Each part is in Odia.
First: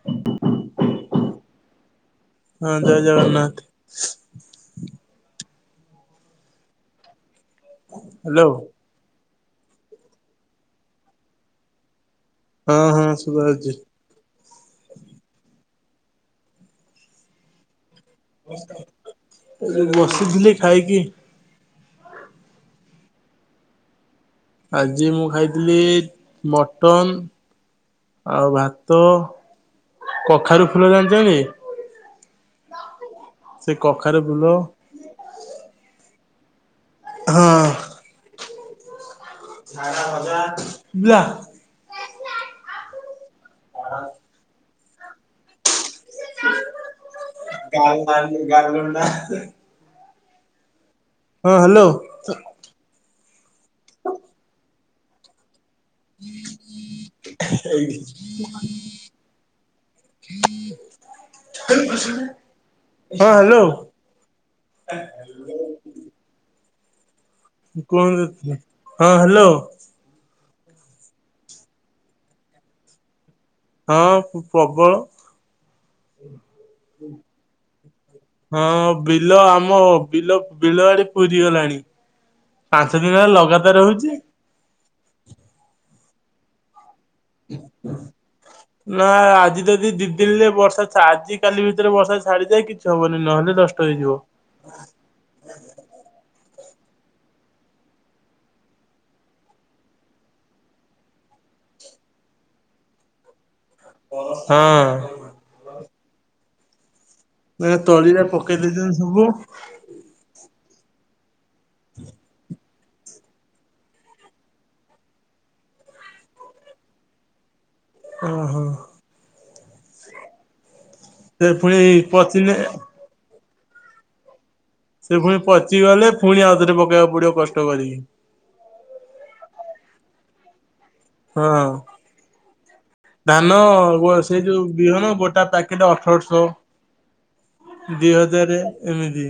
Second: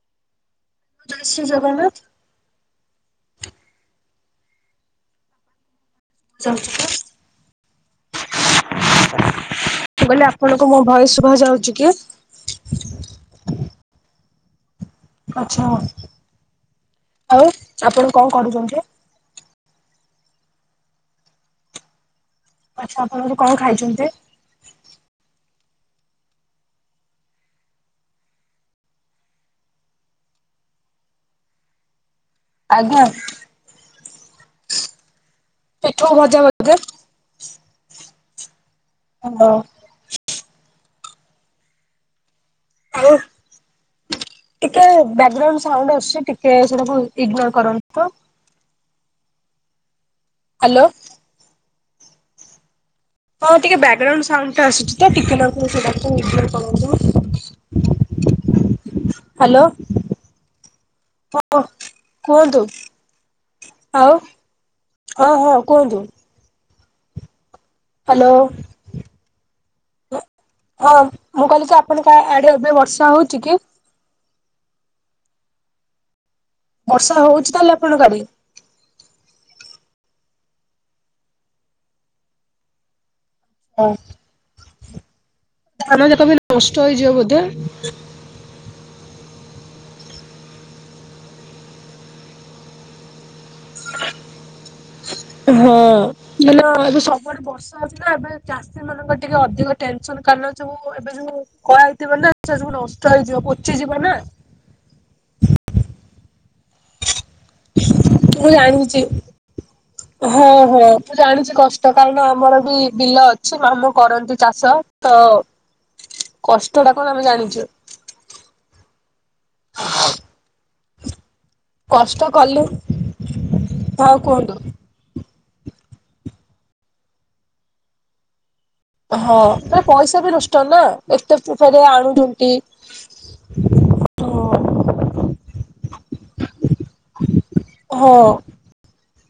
[inaudible] ଜୟ ଶ୍ରୀ ଜଗନ୍ନାଥ। ହଁ ଜୟ ଜଗନ୍ନାଥ। [unintelligible] ହ୍ୟାଲୋ। କଇଲି ଆପଣଙ୍କୁ ମୋ ଭୟେଶ୍ ଶୁଭା ଯାଉଚି କି? ହଁ ହଁ ଶୁଭାଯାଉଚି। ଆଛା ଆଉ ଆପଣ କଣ କରୁଚନ୍ତି? ଏଇ ବସିଥିଲି ଖାଇକି। ଆଚ୍ଛା ଆପଣଙ୍କୁ କଣ ଖାଇଚନ୍ତି? ଆଜି ମୁଁ ଖାଇଥିଲି ମଟନ୍ ଆଉ ଭାତ କଖାରୁ ଫୁଲ ଜାଣିଚନ୍ତି? ଆଜ୍ଞା। ସେ କଖାରୁ ଫୁଲ ପିଠ ଆଉ ଭଜା [unintelligible] ହଁ। [unintelligible] [unintelligible] ଆଉ [inaudible] ଟିକେ ବ୍ୟାକଗ୍ରାଉଣ୍ଡ ସାଉଣ୍ଡ ଆସୁଚି ଟିକେ ସେଟାକୁ ଇଗ୍ନୋର କରନ୍ତୁ ତ। [unintelligible] ହ୍ୟାଲୋ। ହଁ ହାଲୋ। [inaudible] ହଁ ଟିକେ ବ୍ୟାକଗ୍ରାଉଣ୍ଡ ସାଉଣ୍ଡ ଟା ଆସୁଚି ତ ଟିକେ ନାକୁ ସେଟାକୁ ଇଗ୍ନୋର କରନ୍ତୁ। [inaudible] ହ୍ୟାଲୋ ହଁ ହଁ କୁହନ୍ତୁ। ହ୍ୟାଲୋ। ଆଉ ହଁ ହଁ କୁହନ୍ତୁ। କୁହନ୍ତୁ ହ୍ୟାଲୋ ହଁ ହ୍ୟାଲୋ। ହଁ ମୁଁ କହିଲି କି ଆପଣଙ୍କ ଆଡେ ଏବେ ବର୍ଷା ହଉଚି କି? ହଁ ପ୍ରବଳ। ବର୍ଷା ହଉଛି ତାହେଲେ ଆପଣଙ୍କ ଆଡେ? ହଁ ବିଲ ଆମ ବିଲ ବିଲ ଆଡି ପୁରି ଗଲାଣି। ପାଞ୍ଚ ଦିନ ହେଲା ଲଗା ଓ [unintelligible] ଆମ କମ ନଷ୍ଟ ହୋଇଯିବ ବୋଧେ? ନା ଆଜି ଯଦି ଦି ଦିନରେ ବର୍ଷା ଆଜି କାଲି ଭିତରେ ବର୍ଷା ଛାଡିଯାଏ କି ଛି ହବନି ନହେଲେ ନଷ୍ଟ ହେଇଯିବ। ହଁ ହେଲେ ଏବେ ସବୁଡେ ବର୍ଷା ଆଥିଲା ଏବେ ଚାଷ ସେମାନଙ୍କ ଟିକେ ଅଧିକ ଟେନସନ କାଣ ଯୋଉ ଏବେ ଯୋଉ କହଇଥିବ ନା ସେ ସବୁ ନଷ୍ଟ ହେଇଯିବ। ପଚି ଯିବ ନା। ହଁ। ମାନେ ତଳିରା ମୁଁ ପକେଇ ଦେଇଛନ୍ତି ଜାଣିଛି। ସବୁ। ହଁ ହଁ ମୁଁ ଜାଣିଛି କଷ୍ଟ କାଇଁକି ନା ଆମର ବି ବିଲ ଅ ଛି ମାମୁଁ କରନ୍ତି ଚାଷ ତ କଷ୍ଟ ଟା କଣ ଆମେ ଜାଣିଛୁ। ଓହୋ। ସେ ପୁଣି କଷ୍ଟ ପଚିଲେ କଲୁ ହଉ କୁହନ୍ତୁ? ସେ ପୁଣି ପଚି ଗଲେ ପୁଣି ଆଉଥରେ ପକେଇବାକୁ ପଡିବ କଷ୍ଟ କରିକି। ହଁ ମ ପଇସା ବି ନଷ୍ଟ ନା ଏତେ ହଁ ଫରେ ଆଣୁଚନ୍ତି। ଧାନ ସେ ଯୋଉ ବିହନ ଗୋଟା ପ୍ୟାକେଟ ଅଠରଶହ। ଦି ହଁ ହଜାର ଏମିତି।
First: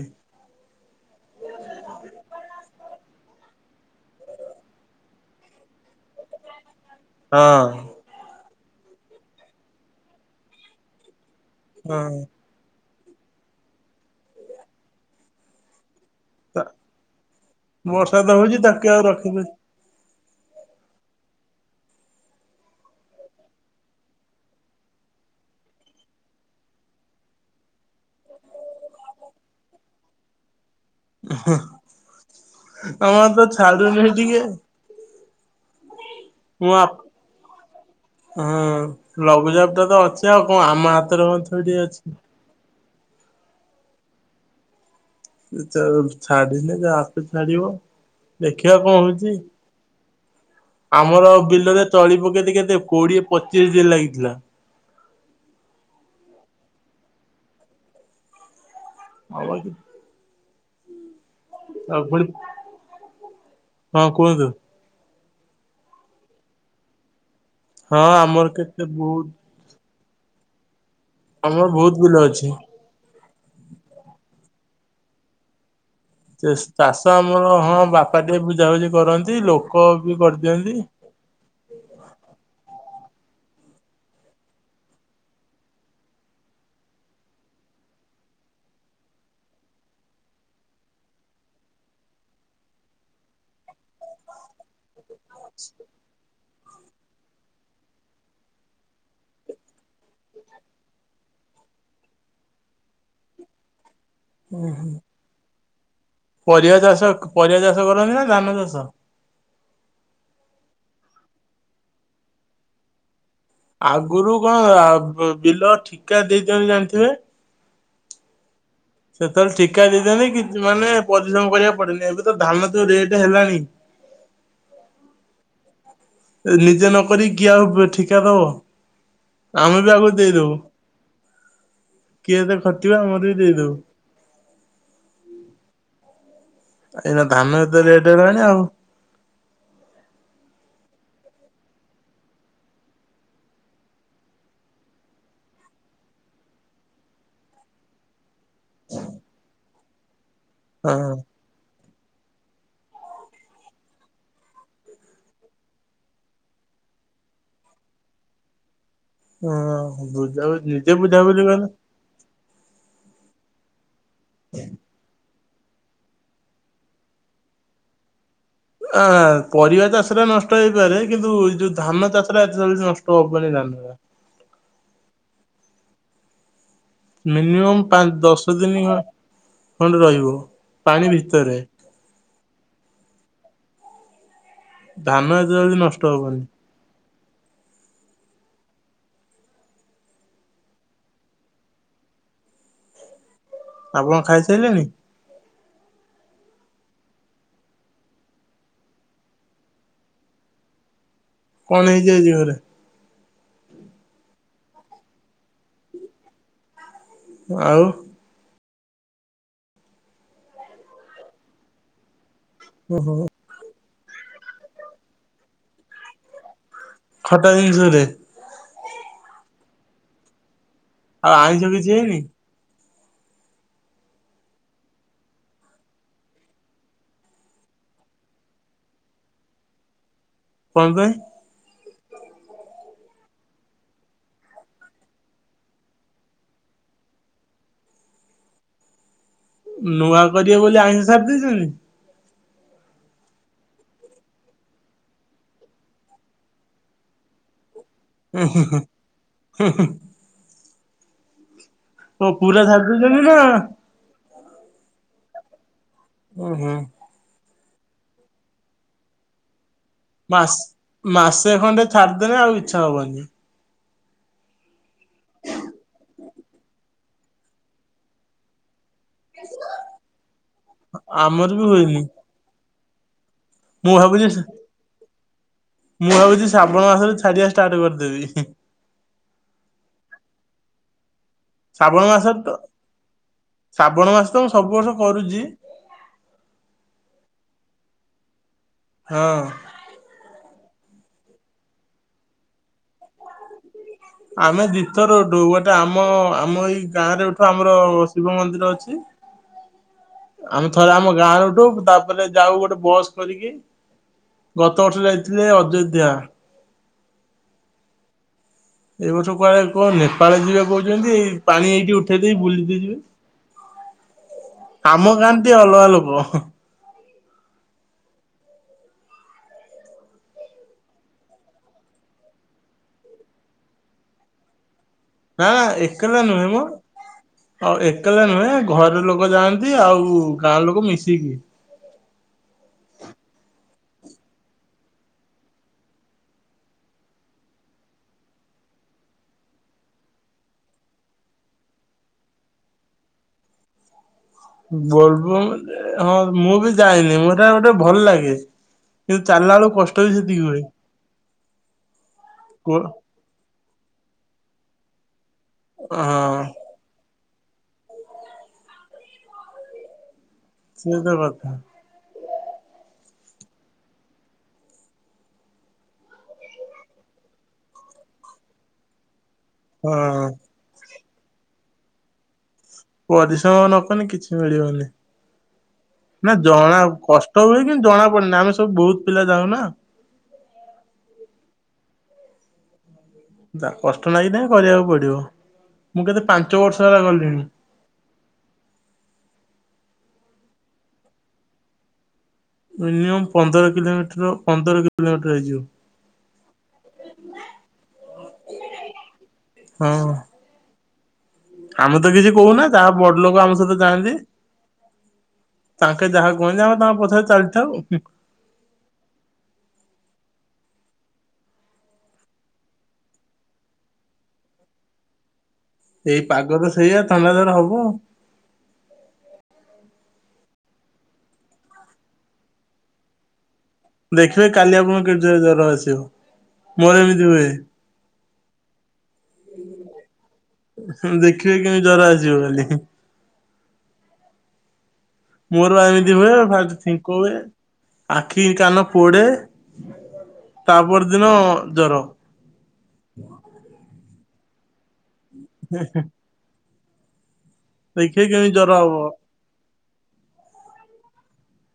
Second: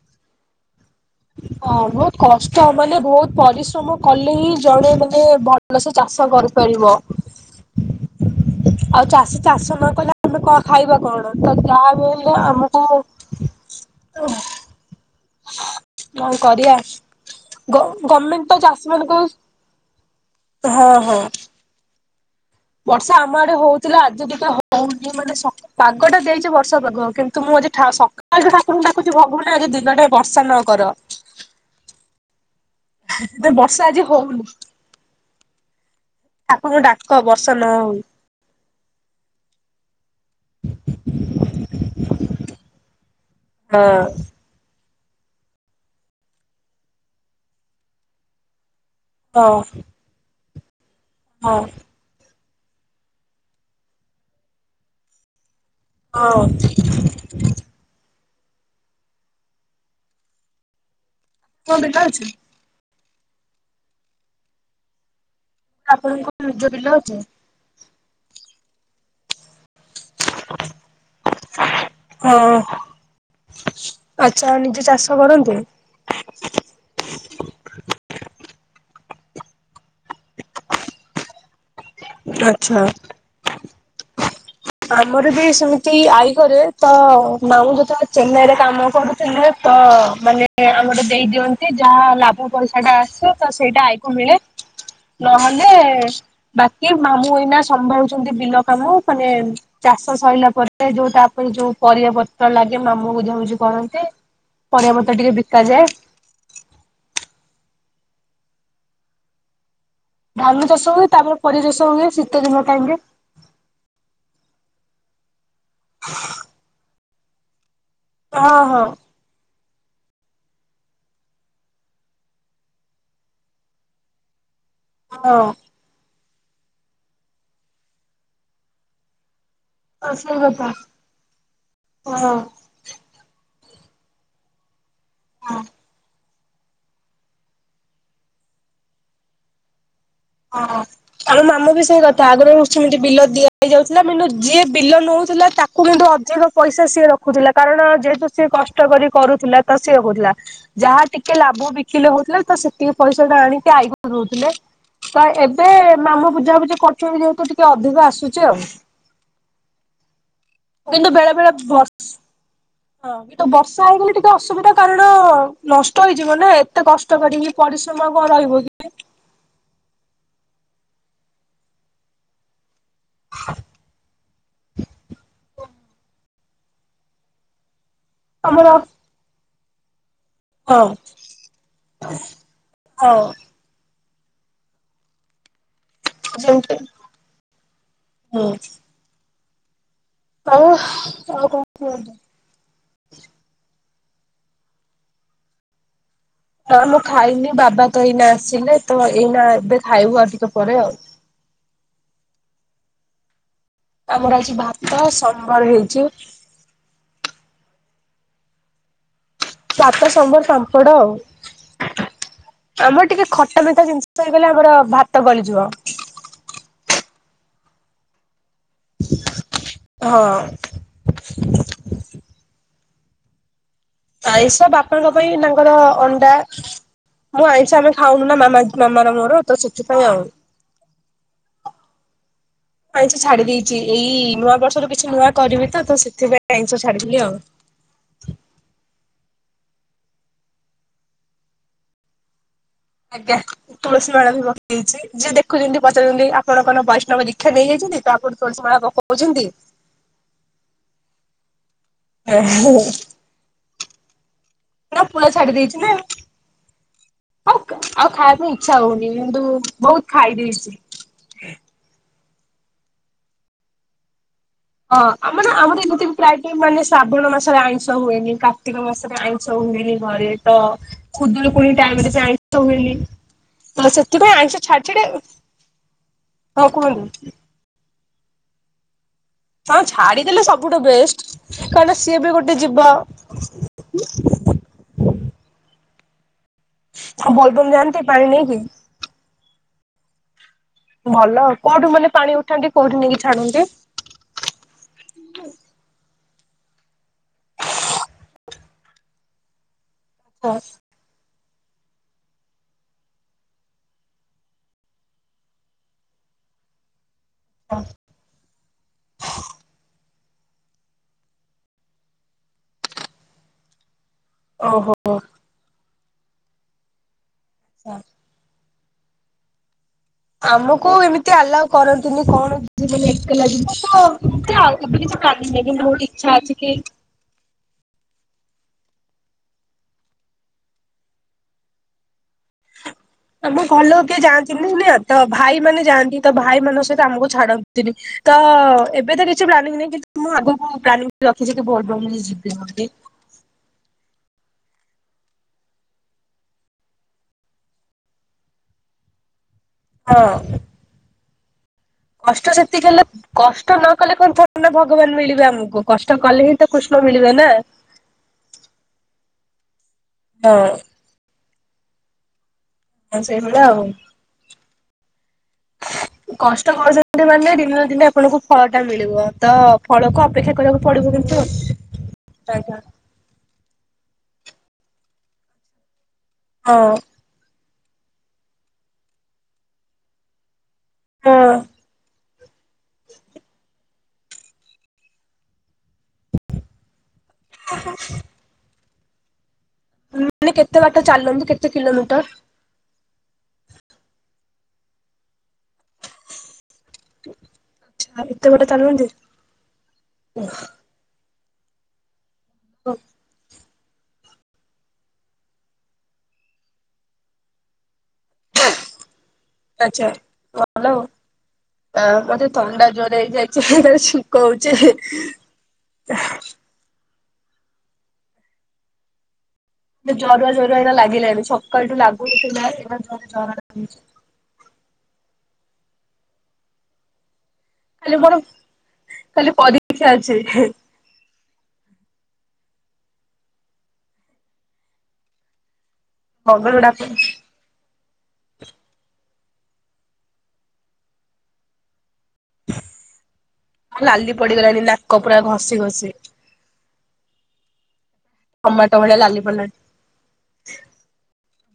ହଁ ବହୁତ କଷ୍ଟ ମାନେ ବହୁତ ପରିଶ୍ରମ କଲେ ହିଁ ଜଣେ ମାନେ ଭ ଲ ସେ ଚାଷ କରିପାରିବ। ହଁ। ଆଉ ଚାଷୀ ଚାଷ ନ କଲେ ଆମେ କଣ ଖାଇବା କଣ? ତ ହଁ। ଯାହାବି ହେଲେ ଆମକୁ କଁ କରିବା? ଗ ବର୍ଷା ଗମେଣ୍ଟ ହଉଛି ତ ତାକୁ ଚାଷୀ ଆଉ ମାନଙ୍କୁ ରଖିବେ ହଁ ହଁ। ବର୍ଷା ଆମ ଆଡେ ହଉଥିଲା ଆଜି ଟିକେ ହଉନି ମାନେ ସକା ପାଗଟା ଦେଇଛି ବର୍ଷା ପାଗ କିନ୍ତୁ ମୁଁ ଆଜି ଠା ସକାଳୁଠୁ ଠାକୁଙ୍କୁ ଡାକୁଚଛି ଭଗବାନ ଆଜି ଦିନଟା ବର୍ଷା ନ କର। ଆମର ତ ଏ ବର୍ଷା ଆଜି ଛାଡ଼ୁନି ଟିକେ। ହଉନି ଠାକୁରଙ୍କୁ ମୁଁ ଡାକ ବର୍ଷା ନ ହଉ। ହଁ ଲଘୁଚାପ ଟା ତ ଅଛି ଆଉ କଣ ଆମ ହାତରେ ମଧ୍ୟ କଣ ଥୋଡ଼ି ଅଛି। ହଁ। ଛାଡିିନେ ଯ ଆପେ ଛାଡିବ ଦେଖିବା କଣ ହଉଛି? ହଁ। ଆମର ହଁ ବିଲରେ ହଁ ତଳି ପକେଇଦେ କେତେ କୋଡିଏ ପଚିଶ ଦିନ ଲାଗିଥିଲା। ହଁ। [unintelligible] ଆପଣଙ୍କ ବିଲ ଆଉ ପୁଣି, ଅଛି ହଁ କୁହନ୍ତୁ। ଆପଣଙ୍କ ନିଜ ବିଲ ଅଛି? ହଁ ଆମର କେତେ ବହୁତ [inaudible] ଆମର ବହୁତ ବିଲ ଅଛି। ଆଛା ନିଜେ ଚାଷ କରନ୍ତି? ସେ ଚାଷ ଆମର ହଁ ବାପା ଟିକେ ବୁଝାବୁଝି କରନ୍ତି ଲୋକ ବି କରିଦିଅନ୍ତି। ଆଛା। ଆମର ବି ସେମିତି ଆଈ କରେ ତ ମାମୁଁ ଯେତେବେଳେ ଚେନ୍ନାଇରେ କାମ କରୁଥିଲେ ତ ମାନେ ଆମରେ ଦେଇ ଦିଅନ୍ତି ଯାହା ଲାଭ ପଇସା ଟା ଆସେ ତ ସେଇଟା ଆଈକୁ ମିଳେ। [inaudible] ନହେଲେ ବାକି ମାମୁଁ ଏଇନା ସମ୍ଭାଳୁଛନ୍ତି ବିଲ କାମ ମାନେ ଚାଷ ସରିଲା ପରେ ଯୋଉ ତାପରେ ଯୋଉ ପରିବା ପତ୍ର ଲାଗେ ମାମୁ ବୁଝାବୁଝି କରନ୍ତି। ପରିବା ପତ୍ର ଟିକେ ବିକାଯାଏ। ପରିବା ଚାଷ ପରିବା ଚାଷ କରନ୍ତି ନା ଧାନ ଚାଷ? ଧାନ ଚାଷ ହୁଏ ତାପରେ ପରିବା ଚାଷ ହୁଏ ଶୀତ ଦିନ ଟାଇମରେ। ଆଗରୁ କଣ ବିଲ ଠିକା ଦେଇଦିଅନ୍ତି ଜାଣିଥିବେ? ହଁ ହଁ। ସେତେବେଳେ ଠିକା ଦେଇଦିଅନ୍ତି କି ମାନେ ପରିଶ୍ରମ କରିବାକୁ ପଡେନି ଏବେ ତ ଧାନ ତ ରେଟ ହେଲାଣି। ହଁ। ନିଜେ ନ ନରି କିଏ ଆଉ ଠିକା ଦବ ଆମେ ବି ଆଗକୁ ସେଇ ଦେଇଦବୁ। କଥା ହଁ। କିଏ ଏତେ ଖଟିବ ଆମର ବି ଦେଇଦଉ। ଏନା ଧାନ ଏତେ ରେଟ ହେଲାଣି ଆଉ। ହ ଆଉ ମାମୁଁ ବି ସେଇ କଥା ଆଗରୁ ସେମିତି ବିଲ ଦିଆହୁଏ। ଯାଉଥିଲା କିନ୍ତୁ ଯିଏ ବିଲ ନଉଥିଲା ତାକୁ କିନ୍ତୁ ଅଧିକ ପଇସା ସିଏ ରଖୁଥିଲା କାରଣ ଯେହେତୁ ସିଏ କଷ୍ଟ କଷ୍ଟ କରି କରୁଥିଲା ତ ସିଏ ହଉଥିଲା। ଯାହା ହଁ। ଟିକେ ଲାଭ ବିକିଲେ ହଉଥିଲେ ତ ସେତିକି ପଇସା ଟା ଆଣିକି ଆଇ ଘରୁ ରହୁଥିଲେ। ତ ଏବେ ମାମୁଁ ବୁଝାବୁଝି କରୁଛନ୍ତି ଯେହେତୁ ଟିକେ ଅଧିକ ଆସୁଛି ଆଉ। ହଁ ବୁଝା ବୁଝି କିଏ କିନ୍ତୁ ବୁଝା ବେଳେ ବୁଝି ବେଳେ କରେ ହଁ ତ ବର୍ଷା ହେଇଗଲେ ଟିକେ ଅସୁବିଧା କାରଣ ନଷ୍ଟ ହେଇଯିବ ନା ଏତେ କଷ୍ଟ କରିକି ପରିଶ୍ରମ ଆଉ କଅ ରହିବ କି ଆ ପରିବା ଚାଷ ଟା ନଷ୍ଟ ହେଇପାରେ କିନ୍ତୁ ଯଉ ଧାନ ଚାଷଟା ଏତେ ଜଲ୍ଦି ନଷ୍ଟ [inaudible] ମିନିମମ୍ ପାଞ୍ଚ ଦଶ ଆମର ଦିନ ଖଣ୍ଡେ ରହିବ। ହଁ ପାଣି ଭିତରେ ହଉ। ଧାନ ଏତେ ଜଲ୍ଦି ନଷ୍ଟ ହବନି ସେଇଠି ହୁଁ ହଉ ଆଉ କଣ କୁହନ୍ତୁ? ଆପଣ ଖାଇସାରିଲେଣି? ହଁ ମୁଁ ଖାଇନି ବାବା ତ ଏଇନା ଆସିଲେ ତ ଏଇନା ଏବେ ଖାଇବୁ ଆଉ ଟିକେ ପରେ ଆଉ। କଣ ହେଇଛି ଆଜି ଘରେ? ଆମର ଅଛି ଭାତ ଶମ୍ୱର ହେଇଛି। ଆଉ? ସାତ ଶମ୍ୱର୍ ପାମ୍ପଡ ଆଉ ଆମର ଟିକେ ଖ ତମେ ତା ଜିନିଷ ଥୋଇଗଲେ ଆମର ଭାତ ଗଳିଯିବ। ଖଟା ହଁ। ଆଉ ଆଇସ କିଛି ହେଇନି? ଆାଇସ ବାପାଙ୍କ ପାଇଁ ତାଙ୍କର ଅଣ୍ଡା ମୁଁ ଆଇସ ଆମେ ଖାଉନୁ ନା ମାମା ମାମା ମୋର ତ ସେଥିପାଇଁ ଆଉ। କଣ ପାଇଁ? [inaudible] ମୁଁ ଆଇସ ଛାଡି ଦେଇଛି ଏଇ ନୂଆ ବର୍ଷରୁ କିଛି ନୂଆ କରିବି ତ ତ ସେଥିପାଇଁ ଆଇସ ଛାଡିଦେଲି ଆଉ। ନୂଆ କରିବେ ବୋଲି ଆଇସ ସାରି ଦେଇଛନ୍ତି? ଆଜ୍ଞା। ତୁଳସୀ ମାଳା ବି ପକେଇଛି ଯିଏ ଦେଖୁଛନ୍ତି ପଚାରୁଛନ୍ତି ଆପଣ କଣ ବୈଷ୍ଣବ ଦୀକ୍ଷା ନେଇଯାଇଛନ୍ତି ତ ତୁଳସୀ ମାଳ ପକଉଛନ୍ତି? ଓ ପୁରା ସାରଛନ୍ତି ନା? ନା ପୁରା ଛାଡ଼ି ଦେଇଛି ନା ଓ ହୋ -ହଉ ଆଉ ଖାଇବାକୁ ଇଚ୍ଛା ହଉନି କିନ୍ତୁ ବହୁତ- ଖାଇ ମାସ୍ ଦେଇଛି। ମାସେ ଖଣ୍ଡେ ଛାଡିଦେଲେ ଆଉ ଇଚ୍ଛା ହବନି। -ହଁ ଆମର ଆମର ଏମିତିବି ପ୍ରାୟ ଟାଇମ ମାନେ ଶ୍ରାବଣ ମାସରେ ଆଇଁଷ ହୁଏନି କା- କାର୍ତ୍ତୀକ ମାସରେ ଆଇଁଷ ହୁଏନି ଘରେ ତ ଆମର ବି ଖୁଦରୁକୁଣି ହୁଏନି ଟାଇମରେ ବି ଆଇଁଷ ହୁଏନି। -ହଁ ମୁଁ ଭାବୁଛି ସେଥିପାଇଁ ଆଇଁଷ ଛାଡ ଛାଡେ- ମୁଁ ଭାବୁଛି ଶ୍ରାବଣ ମାସ ରୁ ଛାଡିବା ଷ୍ଟାର୍ଟ କରିଦେବି। ହଁ ଛାଡିଦେଲେ ସବୁଠୁ ବେଷ୍ଟ। କାରଣ ଶ୍ରାବଣ ସିଏ ବି ମାସରେ ଗୋଟେ ତ ଯିବ ଶ୍ରାବଣ ମାସ ତ ମୁଁ ସବୁ ବର୍ଷ କରୁଛି। ବୋଲବମ ଜାନ୍ତି ପାଣି ନେଇକି? ହଁ ଭଲଆଉ କୋଉଠୁ ମାନେ ପାଣି ଉଠାନ୍ତି କୋଉଠି ନେଇକି ଛାଡନ୍ତି। ଆମେ ଦିଥର ଉଠୋଉ। ଗୋଟେ ଆମ ଆମ ଏଇ ଗାଁ ରେ ଏଠୁ ଆମର ଶିବ ମନ୍ଦିର ଅଛି। [unintelligible] -ଆମେ ଥରେ ଆମ ଗାଁରୁ ଉଠୋଉ ତା- ତାପରେ ଯାଉ ଗୋଟେ ବସ୍ କରିକି [inaudible] ଗତ ବର୍ଷ ଯାଇଥିଲେ ଅଯୋଧ୍ୟା। ହଁ [inaudible] ଏ ବର୍ଷ କୁଆଡେ କଣ ନେପାଳ ଯିବେ କହୁଛନ୍ତି। ପାଣି ଏଇଠି ଉଠେଇ ଦେଇକି ବୁଲିତେ ଯିବେ। [inaudible] ଓହୋ ଆମ କାନ୍ତି ଅଲଗା ଲବ [inaudible] ହ [inaudible] -ଆମକୁ ଏମିତି ଆଲାଉ କରନ୍ତୁନି କୌଣସି ପିଲାବି ଏକେଲା ଯିବ ତ ଗ୍ରୁପରେ ଆଉ ସେମିତିକିଛି- ନା ନା -କାନ୍ଦିଲେ ବି ବହୁତ ଏକଲା ଇଚ୍ଛା ନୁହେଁ ମ। ଅଛି କି- ଆଉ ଏକଲା ନୁହେଁ ଘର ଲୋକ ଯାଆନ୍ତି ଆଉ ଗାଁ ଲୋକ ମିଶିକି। ହଁ [inaudible] ଆମ ଘରଲୋକ କିଏ ଯାଆନ୍ତିନି ନା ତ ଭାଇ ମାନେ ଯାଆନ୍ତି। ତ ଭାଇ ମାନଙ୍କ ସହିତ ଆମକୁ ଛାଡନ୍ତିନି। ତ ଏବେ ତ କିଛି ପ୍ଲାନିଂ ନାହିଁ। କିନ୍ତୁ ମୁଁ ଆଗକୁ ପ୍ଲାନିଂ ରଖିଛି କି ବୋଲବମ ଯିବି ବୋଲି। ବୋଲବମ ଯେ ହଁ ମୁଁ ବି ଯାଇନି ଏଇଟା ଗୋଟେ ଭଲ ଲାଗେ। କିନ୍ତୁ ଚାଲିଲା ବେଳକୁ କଷ୍ଟ ବି ହଁ ସେତିକି ହୁଏ। -କଷ୍ଟ କୁହ ସେତିକି ହେଲେ କଷ୍ଟ ନ କଲେ କଣ ଥରେନା ଭଗବାନ ମିଳିବେ ଆମକୁ କଷ୍ଟ ହଁ କଲେ ହିଁ ତ- କୃଷ୍ଣ ମିଳିବେ ନା। ହଁ ସେ ବାଥା [inaudible] ହଁ ସେଇଭଳିଆ ଆଉ। କଷ୍ଟ କରିଛନ୍ତି ମାନେ ଦିନେ ଦିନେ ଆପଣଙ୍କୁ ଫଳ ଟା ମିଳିବ। ତ ହଁ ଫଳକୁ ଅପେକ୍ଷା କରିବାକୁ ପଡିବ କିନ୍ତୁ ଆଉ ଆଜ୍ଞା। -ପରିଶ୍ରମ ନକଲେ କିଛି ମିଳିବନି ନା ଜଣା ହଁ କଷ୍ଟ- କଷ୍ଟହୁଏ କିନ୍ତୁ ଜଣାପଡେନା ଆମେ ସବୁ ବହୁତ ପିଲା ଯାଉ ନା। ହଁ [inaudible] ଦା କଷ୍ଟ ନାଗିନେ ବି କରିବାକୁ ପଡିବ। ମୁଁ କେତେ ପାଞ୍ଚ ବର୍ଷ ହେଲା ଗଲିଣି। ଆହା ମାନେ କେତେ ବାଟ ଚାଲନ୍ତୁ? କେତେ କିଲୋମିଟର? ମିନିମମ୍ ପନ୍ଦର କିଲୋମିଟର, ପନ୍ଦର କିଲୋମିଟର ହେଇଯିବ। ଆଉରି ଏତେ ବାଟ ଚାଲନ୍ତି ହଁ [inaudible] ଓ ଆମେ ତ କିଛି କହୁନା ଯାହା ବଡ ଲୋକ ଆମ ସହିତ ଯାଆନ୍ତି। ତାଙ୍କେ ଯାହା କୁହନ୍ତି ଆମେ ତାଙ୍କ ପଛରେ ଚାଲିଥାଉ। [inaudible] ଆ ମୋତେ ଥଣ୍ଡା ଜୋର ହେଇଯାଇଛି। ଖାଲି ଛିଙ୍କ ହୋଉଛି। ଏଇ ପାଗ ତ ସେଇଆ ଥଣ୍ଡା ଜର ହବ। ନା ଜରୁଆ ଜରୁଆ ଏଇନା ଲାଗିଲାଣିି ସକାଳଠୁ ଲାଗୁନଥିଲା। ଏଇଖୁଁଣା ଜରୁଆ ଜରୁଆ ଲାଗିଲାଣି। ଦେଖିବେ କାଲି ଆପଣଙ୍କୁ କେତେ ଜୋର ଜର ଆସିବ। ମୋର ଏମିତି ହୁଏ। କାଲି ମୋର କାଲି ପରୀକ୍ଷା ଅଛି। ହିଁ, ଦେଖିବେ କେମିତି ଜର ଆସିବ କାଲି। ମୋର ବା ଏମିତି ହୁଏ। ମଙ୍ଗଳ ଫାଷ୍ଟ ଛିଙ୍କ ଡାକୁଚି ହୁଏ। ଆଖି କାନ ପୋଡେ ତାପର୍ ଦିନ ଜର। ନାଲି ପଡିଗଲାଣି ନାକ ପୁରା ଘଷି-ଘଷି। ଦେଖେ କେମି ଟମାଟ ଭଳିଆ ଲାଲି ପଲାଣି।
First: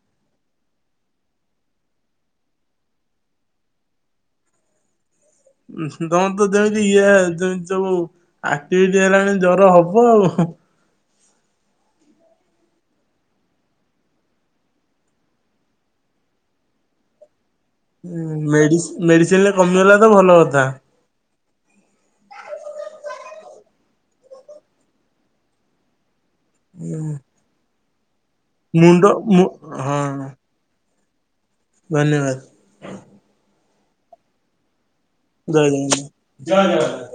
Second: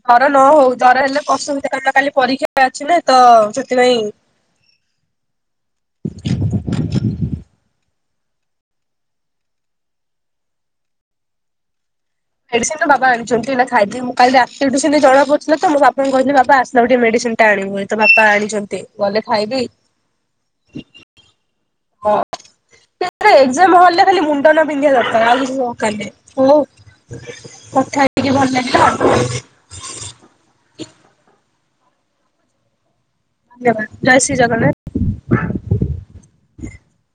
ହର ନ ହଉ ଜର ହେଲେ ପସନ୍ତି କା କାଲି ପରୀକ୍ଷା ଅଛି ନା ତ ସେଥିପାଇଁ। ଉଁ ହୁଁ ତମର ତ ଯେମିତି ଇଏ ଯେମିତି ସବୁ ଆକ୍ଟିଭିଟି ହେଲାଣି ଜର ହବ ଆଉ। ମେଡିସିନ୍ ତ ବାବା ଆଣିଚନ୍ତି ଏଇନା ଖାଇବି ମୁଁ କାଲି ରାତି ଟୁ ଜଣାପୋଥିଲା ତୋ ମୁଁ ବାପାଙ୍କୁ କହିଥିଲି ବାବା ଆସିଲା ଟିକେ ମେଡିସିନଟା ଆଣିବ। ତ ବାପା ଆଣିଛନ୍ତି ଗଲେ ଖାଇବି। ଗଲା ତ ଭଲ କଥା। ହଁ ଏକ୍ଜାମ୍ ହଲରେ ଖାଲି ମୁଣ୍ଡ ନ ପିନ୍ଧିବା ଦରକାର ଆଉ କିଛି ଦରକାର ନାହିଁ। ହଉ କଥା ହେଇକି ଭଲ ଲା ମୁଣ୍ଡ ମୁ ହଁ। ଧନ୍ୟବାଦ୍। ଧନ୍ୟବାଦ୍‌ ଜୟ ଶ୍ରୀ ଜଗନ୍ନାଥ୍। ଜୟ ଜଗନ୍ନାଥ ଜୟ ଜଗନ୍ନାଥ।